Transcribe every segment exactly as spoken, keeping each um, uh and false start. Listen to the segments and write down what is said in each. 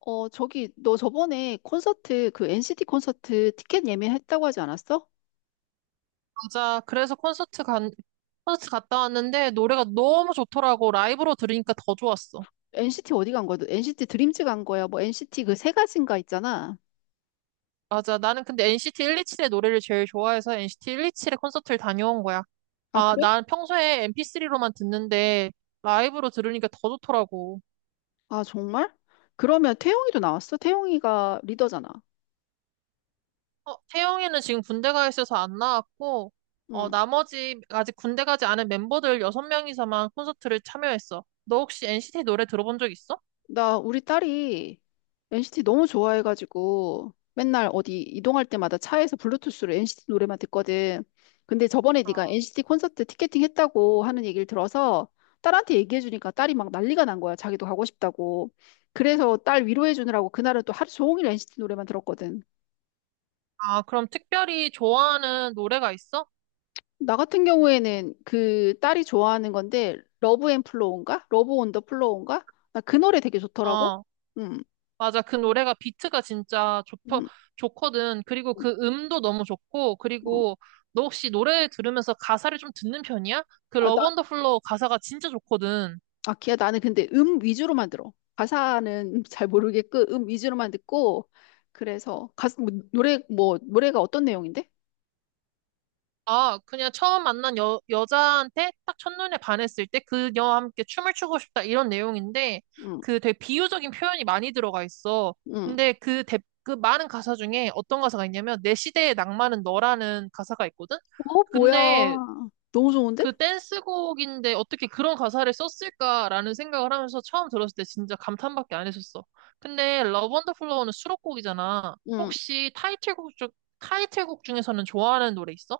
어, 저기, 너 저번에 콘서트, 그 엔시티 콘서트 티켓 예매했다고 하지 않았어? 맞아. 그래서 콘서트 간, 콘서트 갔다 왔는데 노래가 너무 좋더라고. 라이브로 들으니까 더 좋았어. NCT 어디 간 거야? 너 엔시티 드림즈 간 거야? 뭐 엔시티 그 세 가지인가 있잖아. 맞아. 나는 근데 엔씨티 일이칠의 노래를 제일 좋아해서 엔씨티 일이칠의 콘서트를 다녀온 거야. 아, 아, 그래? 난 평소에 엠피쓰리로만 듣는데 라이브로 들으니까 더 좋더라고. 아, 정말? 그러면 태용이도 나왔어? 태용이가 리더잖아. 어, 태영이는 지금 군대 가 있어서 안 나왔고, 어, 응. 나머지 아직 군대 가지 않은 멤버들 여섯 명이서만 콘서트를 참여했어. 너 혹시 엔씨티 노래 들어본 적 있어? 나 우리 딸이 엔시티 너무 좋아해가지고 맨날 어디 이동할 때마다 차에서 블루투스로 엔시티 노래만 듣거든. 근데 저번에 네가 엔시티 콘서트 티켓팅 했다고 하는 얘기를 들어서 딸한테 얘기해주니까 딸이 막 난리가 난 거야. 자기도 가고 싶다고. 그래서 딸 위로해주느라고 그날은 또 하루 종일 엔시티 노래만 들었거든. 아, 그럼 특별히 좋아하는 노래가 있어? 나 같은 경우에는 그 딸이 좋아하는 건데 러브 앤 플로우인가? 러브 온 더 플로우인가? 나 그 노래 되게 좋더라고. 어. 음, 맞아. 그 노래가 비트가 진짜 좋더, 음, 좋거든. 그리고 음. 그 음도 너무 좋고, 음. 어. 그리고 너 혹시 노래 들으면서 가사를 좀 듣는 편이야? 그 아, 러브 나 언더 플로우 가사가 진짜 좋거든. 아, 기야 나는 근데 음 위주로만 들어. 가사는 잘 모르겠고 음 위주로만 듣고 그래서 가사 뭐, 노래 뭐 노래가 어떤 내용인데? 아, 그냥 처음 만난 여, 여자한테 딱 첫눈에 반했을 때 그녀와 함께 춤을 추고 싶다 이런 내용인데 응, 그 되게 비유적인 표현이 많이 들어가 있어. 응. 근데 그, 대, 그 많은 가사 중에 어떤 가사가 있냐면 내 시대의 낭만은 너라는 가사가 있거든? 어, 뭐야. 근데 너무 좋은데? 그 댄스곡인데 어떻게 그런 가사를 썼을까라는 생각을 하면서 처음 들었을 때 진짜 감탄밖에 안 했었어. 근데 러브 언더 플로우는 수록곡이잖아. 응. 혹시 타이틀곡 중 타이틀곡 중에서는 좋아하는 노래 있어?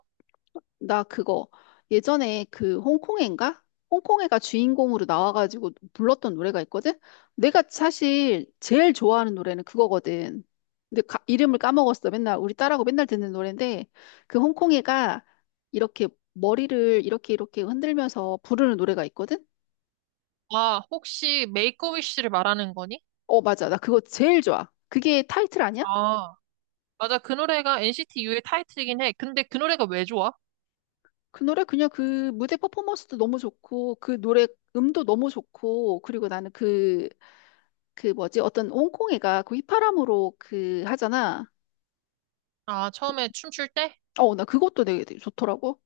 나 그거 예전에 그 홍콩애인가? 홍콩애가 주인공으로 나와가지고 불렀던 노래가 있거든? 내가 사실 제일 좋아하는 노래는 그거거든. 근데 가- 이름을 까먹었어. 맨날 우리 딸하고 맨날 듣는 노래인데 그 홍콩애가 이렇게 머리를 이렇게 이렇게 흔들면서 부르는 노래가 있거든? 아, 혹시 메이크 어 위시를 말하는 거니? 어, 맞아. 나 그거 제일 좋아. 그게 타이틀 아니야? 아, 맞아. 그 노래가 엔씨티 U의 타이틀이긴 해. 근데 그 노래가 왜 좋아? 그 노래 그냥 그 무대 퍼포먼스도 너무 좋고 그 노래 음도 너무 좋고 그리고 나는 그 그 뭐지? 어떤 옹콩이가 그 휘파람으로 그 하잖아. 아, 처음에 춤출 때? 어, 나 그것도 되게, 되게 좋더라고.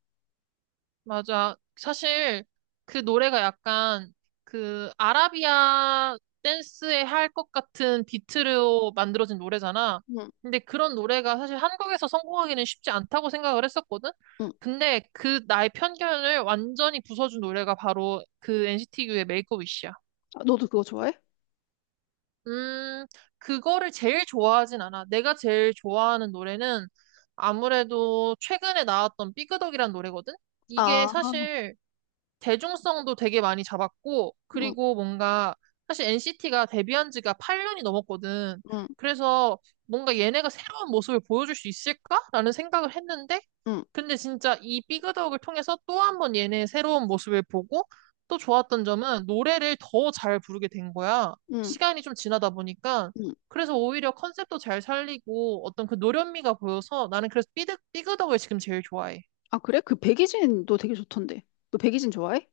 맞아. 사실 그 노래가 약간 그 아라비아 댄스에 할 것 같은 비트로 만들어진 노래잖아. 응, 근데 그런 노래가 사실 한국에서 성공하기는 쉽지 않다고 생각을 했었거든. 응. 근데 그 나의 편견을 완전히 부숴준 노래가 바로 그 엔씨티 U의 메이크업 위시야. 아, 너도 그거 좋아해? 음, 그거를 제일 좋아하진 않아. 내가 제일 좋아하는 노래는 아무래도 최근에 나왔던 삐그덕이란 노래거든? 아, 이게 사실 대중성도 되게 많이 잡았고, 응, 그리고 뭔가, 사실 엔씨티가 데뷔한 지가 팔 년이 넘었거든. 응, 그래서 뭔가 얘네가 새로운 모습을 보여줄 수 있을까라는 생각을 했는데, 응, 근데 진짜 이 삐그덕을 통해서 또 한 번 얘네의 새로운 모습을 보고, 또 좋았던 점은 노래를 더 잘 부르게 된 거야. 응, 시간이 좀 지나다 보니까. 응. 그래서 오히려 컨셉도 잘 살리고 어떤 그 노련미가 보여서 나는 그래서 삐득, 삐그덕을 지금 제일 좋아해. 아, 그래? 그 백이진도 되게 좋던데. 너 백이진 좋아해?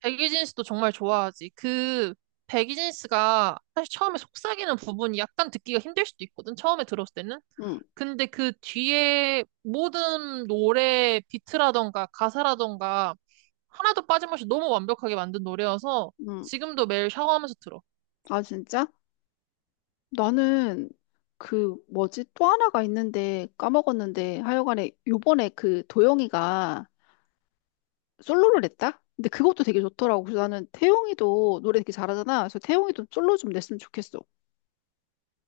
백이진 씨도 정말 좋아하지. 그 백이진 씨가 사실 처음에 속삭이는 부분이 약간 듣기가 힘들 수도 있거든. 처음에 들었을 때는. 응, 근데 그 뒤에 모든 노래 비트라던가 가사라던가 하나도 빠짐없이 너무 완벽하게 만든 노래여서 응. 지금도 매일 샤워하면서 들어. 아, 진짜? 나는 그 뭐지? 또 하나가 있는데 까먹었는데 하여간에 요번에 그 도영이가 솔로를 냈다? 근데 그것도 되게 좋더라고. 그래서 나는 태용이도 노래 되게 잘하잖아. 그래서 태용이도 솔로 좀 냈으면 좋겠어.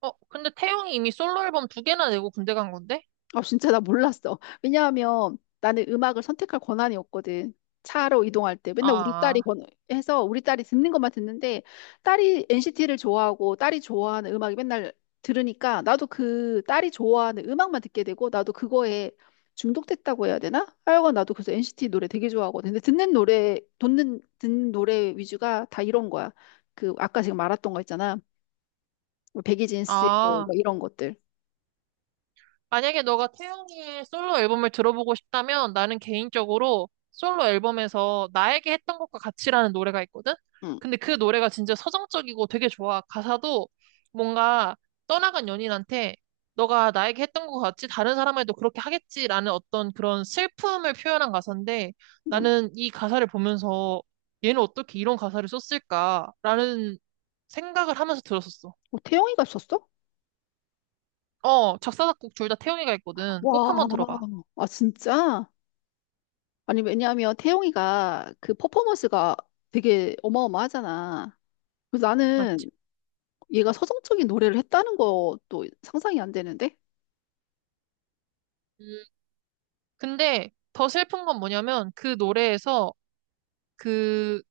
어, 근데 태용이 이미 솔로 앨범 두 개나 내고 군대 간 건데? 아, 진짜 나 몰랐어. 왜냐하면 나는 음악을 선택할 권한이 없거든. 차로 이동할 때 맨날 우리 딸이 아, 권- 해서 우리 딸이 듣는 것만 듣는데 딸이 엔시티를 좋아하고 딸이 좋아하는 음악이 맨날 들으니까 나도 그 딸이 좋아하는 음악만 듣게 되고 나도 그거에 중독됐다고 해야 되나? 하여간 나도 그래서 엔시티 노래 되게 좋아하거든. 근데 듣는 노래, 듣는, 듣는 노래 위주가 다 이런 거야. 그 아까 지금 말했던 거 있잖아. 뭐 백이진스 뭐 아. 이런 것들. 만약에 너가 태영이의 솔로 앨범을 들어보고 싶다면 나는 개인적으로 솔로 앨범에서 나에게 했던 것과 같이라는 노래가 있거든? 응. 근데 그 노래가 진짜 서정적이고 되게 좋아. 가사도 뭔가 떠나간 연인한테 너가 나에게 했던 것 같이 다른 사람에도 그렇게 하겠지라는 어떤 그런 슬픔을 표현한 가사인데 응. 나는 이 가사를 보면서 얘는 어떻게 이런 가사를 썼을까라는 생각을 하면서 들었었어. 어, 태영이가 있었어? 어, 작사, 작곡 둘 다 태영이가 있거든. 꼭 와, 한번 들어봐. 아, 진짜? 아니, 왜냐하면 태용이가 그 퍼포먼스가 되게 어마어마하잖아. 그래서 맞지? 나는 얘가 서정적인 노래를 했다는 것도 상상이 안 되는데? 음, 근데 더 슬픈 건 뭐냐면 그 노래에서 그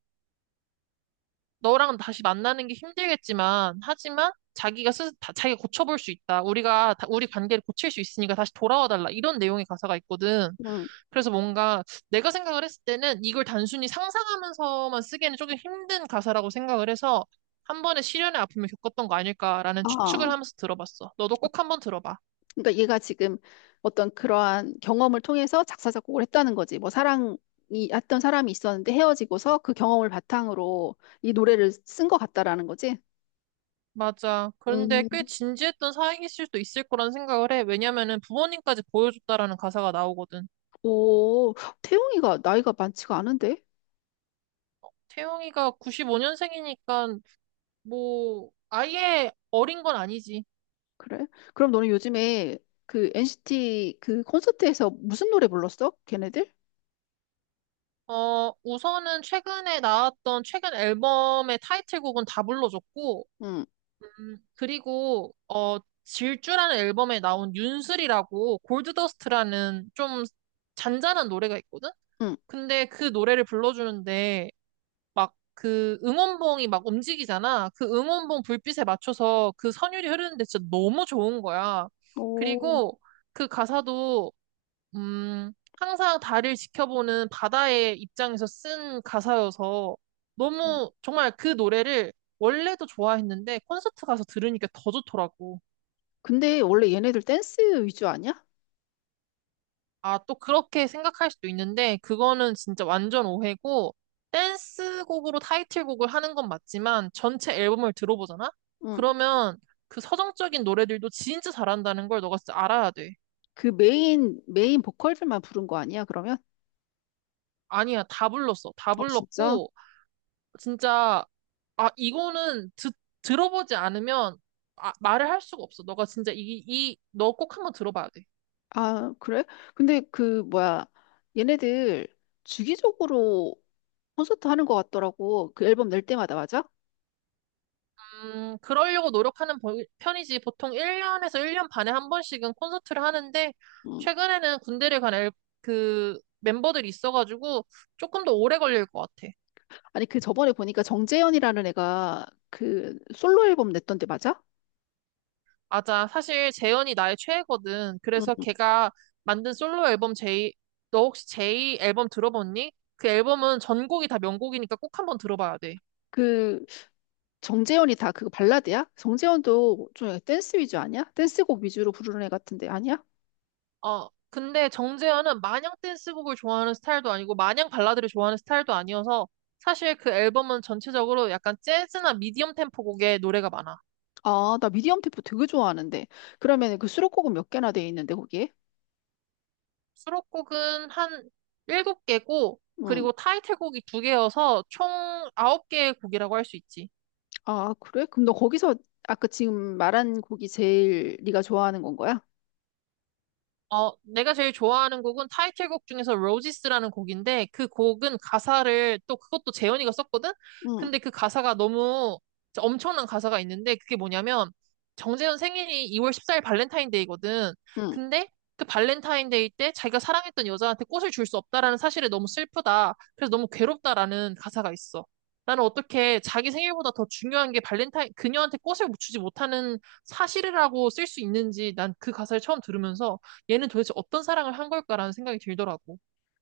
너랑 다시 만나는 게 힘들겠지만 하지만 자기가 스 다- 자기가 고쳐볼 수 있다. 우리가 다- 우리 관계를 고칠 수 있으니까 다시 돌아와 달라. 이런 내용의 가사가 있거든. 응. 그래서 뭔가 내가 생각을 했을 때는 이걸 단순히 상상하면서만 쓰기에는 조금 힘든 가사라고 생각을 해서 한 번의 시련의 아픔을 겪었던 거 아닐까라는 아, 추측을 하면서 들어봤어. 너도 꼭 한번 들어봐. 그러니까 얘가 지금 어떤 그러한 경험을 통해서 작사, 작곡을 했다는 거지. 뭐 사랑이, 했던 사람이 있었는데 헤어지고서 그 경험을 바탕으로 이 노래를 쓴 것 같다라는 거지. 맞아. 그런데 음. 꽤 진지했던 사이일 수도 있을 거란 생각을 해. 왜냐면은 부모님까지 보여줬다라는 가사가 나오거든. 오, 태용이가 나이가 많지가 않은데? 태용이가 구십오 년생이니까 뭐 아예 어린 건 아니지. 그래? 그럼 너는 요즘에 그 엔시티 그 콘서트에서 무슨 노래 불렀어? 걔네들? 어, 우선은 최근에 나왔던 최근 앨범의 타이틀곡은 다 불러줬고, 응, 음, 그리고 어, 질주라는 앨범에 나온 윤슬이라고 골드더스트라는 좀 잔잔한 노래가 있거든? 응. 근데 그 노래를 불러주는데 막 그 응원봉이 막 움직이잖아. 그 응원봉 불빛에 맞춰서 그 선율이 흐르는데 진짜 너무 좋은 거야. 오, 그리고 그 가사도 음 항상 달을 지켜보는 바다의 입장에서 쓴 가사여서 너무 정말 그 노래를 원래도 좋아했는데 콘서트 가서 들으니까 더 좋더라고. 근데 원래 얘네들 댄스 위주 아니야? 아, 또 그렇게 생각할 수도 있는데, 그거는 진짜 완전 오해고, 댄스곡으로 타이틀곡을 하는 건 맞지만, 전체 앨범을 들어보잖아? 응. 그러면 그 서정적인 노래들도 진짜 잘한다는 걸 너가 진짜 알아야 돼. 그 메인, 메인 보컬들만 부른 거 아니야, 그러면? 아니야, 다 불렀어. 다 아, 진짜? 불렀고, 진짜, 아, 이거는 듣, 들어보지 않으면, 아, 말을 할 수가 없어. 너가 진짜 이, 이, 너 꼭 한번 들어봐야 돼. 아, 그래? 근데 그, 뭐야, 얘네들 주기적으로 콘서트 하는 것 같더라고. 그 앨범 낼 때마다, 맞아? 음, 그러려고 노력하는 보- 편이지. 보통 일 년에서 일 년 반에 한 번씩은 콘서트를 하는데, 응. 최근에는 군대를 간 앨, 그 멤버들이 있어가지고 조금 더 오래 걸릴 것 같아. 아니, 그 저번에 보니까 정재현이라는 애가 그 솔로 앨범 냈던데, 맞아? 맞아. 사실 재현이 나의 최애거든. 그래서 응. 걔가 만든 솔로 앨범 제이. 너 혹시 제이 앨범 들어봤니? 그 앨범은 전곡이 다 명곡이니까 꼭 한번 들어봐야 돼. 그 정재현이 다 그거 발라드야? 정재현도 좀 약간 댄스 위주 아니야? 댄스곡 위주로 부르는 애 같은데 아니야? 어, 근데 정재현은 마냥 댄스곡을 좋아하는 스타일도 아니고 마냥 발라드를 좋아하는 스타일도 아니어서 사실 그 앨범은 전체적으로 약간 재즈나 미디엄 템포 곡의 노래가 많아. 아, 나 미디엄 템포 되게 좋아하는데. 그러면 그 수록곡은 몇 개나 돼 있는데 거기에? 수록곡은 한 일곱 개고 응. 그리고 타이틀곡이 두 개여서 총 아홉 개의 곡이라고 할 수 있지. 아, 그래? 그럼 너 거기서 아까 지금 말한 곡이 제일 네가 좋아하는 건 거야? 어, 내가 제일 좋아하는 곡은 타이틀곡 중에서 로지스라는 곡인데 그 곡은 가사를 또 그것도 재현이가 썼거든? 응. 근데 그 가사가 너무 엄청난 가사가 있는데 그게 뭐냐면 정재현 생일이 이월 십사 일 발렌타인데이거든. 응. 근데 그 발렌타인데이 때 자기가 사랑했던 여자한테 꽃을 줄 수 없다라는 사실에 너무 슬프다. 그래서 너무 괴롭다라는 가사가 있어. 나는 어떻게 자기 생일보다 더 중요한 게 발렌타인, 그녀한테 꽃을 주지 못하는 사실이라고 쓸 수 있는지 난 그 가사를 처음 들으면서 얘는 도대체 어떤 사랑을 한 걸까라는 생각이 들더라고.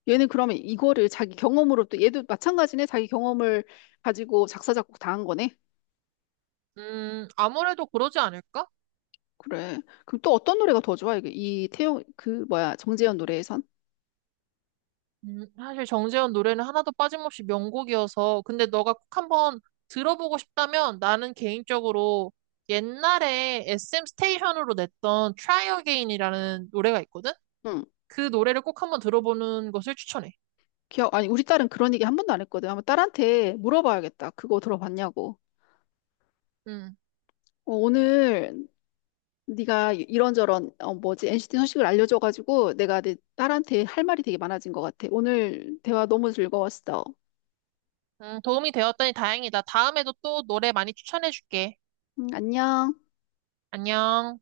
얘는 그러면 이거를 자기 경험으로 또 얘도 마찬가지네. 자기 경험을 가지고 작사 작곡 다 한 거네. 음, 아무래도 그러지 않을까? 그래. 그럼 또 어떤 노래가 더 좋아? 이게 이 태용 그 뭐야 정재현 노래에선? 음, 사실 정재현 노래는 하나도 빠짐없이 명곡이어서, 근데 너가 꼭 한번 들어보고 싶다면 나는 개인적으로 옛날에 에스엠 스테이션으로 냈던 Try Again이라는 노래가 있거든? 응. 그 노래를 꼭 한번 들어보는 것을 추천해. 기억, 아니, 우리 딸은 그런 얘기 한 번도 안 했거든. 아마 딸한테 물어봐야겠다. 그거 들어봤냐고. 음, 어, 오늘 네가 이런저런, 어, 뭐지, 엔시티 소식을 알려줘가지고 내가 내 딸한테 할 말이 되게 많아진 것 같아. 오늘 대화 너무 즐거웠어. 음, 도움이 되었다니 다행이다. 다음에도 또 노래 많이 추천해줄게. 음, 안녕. 안녕.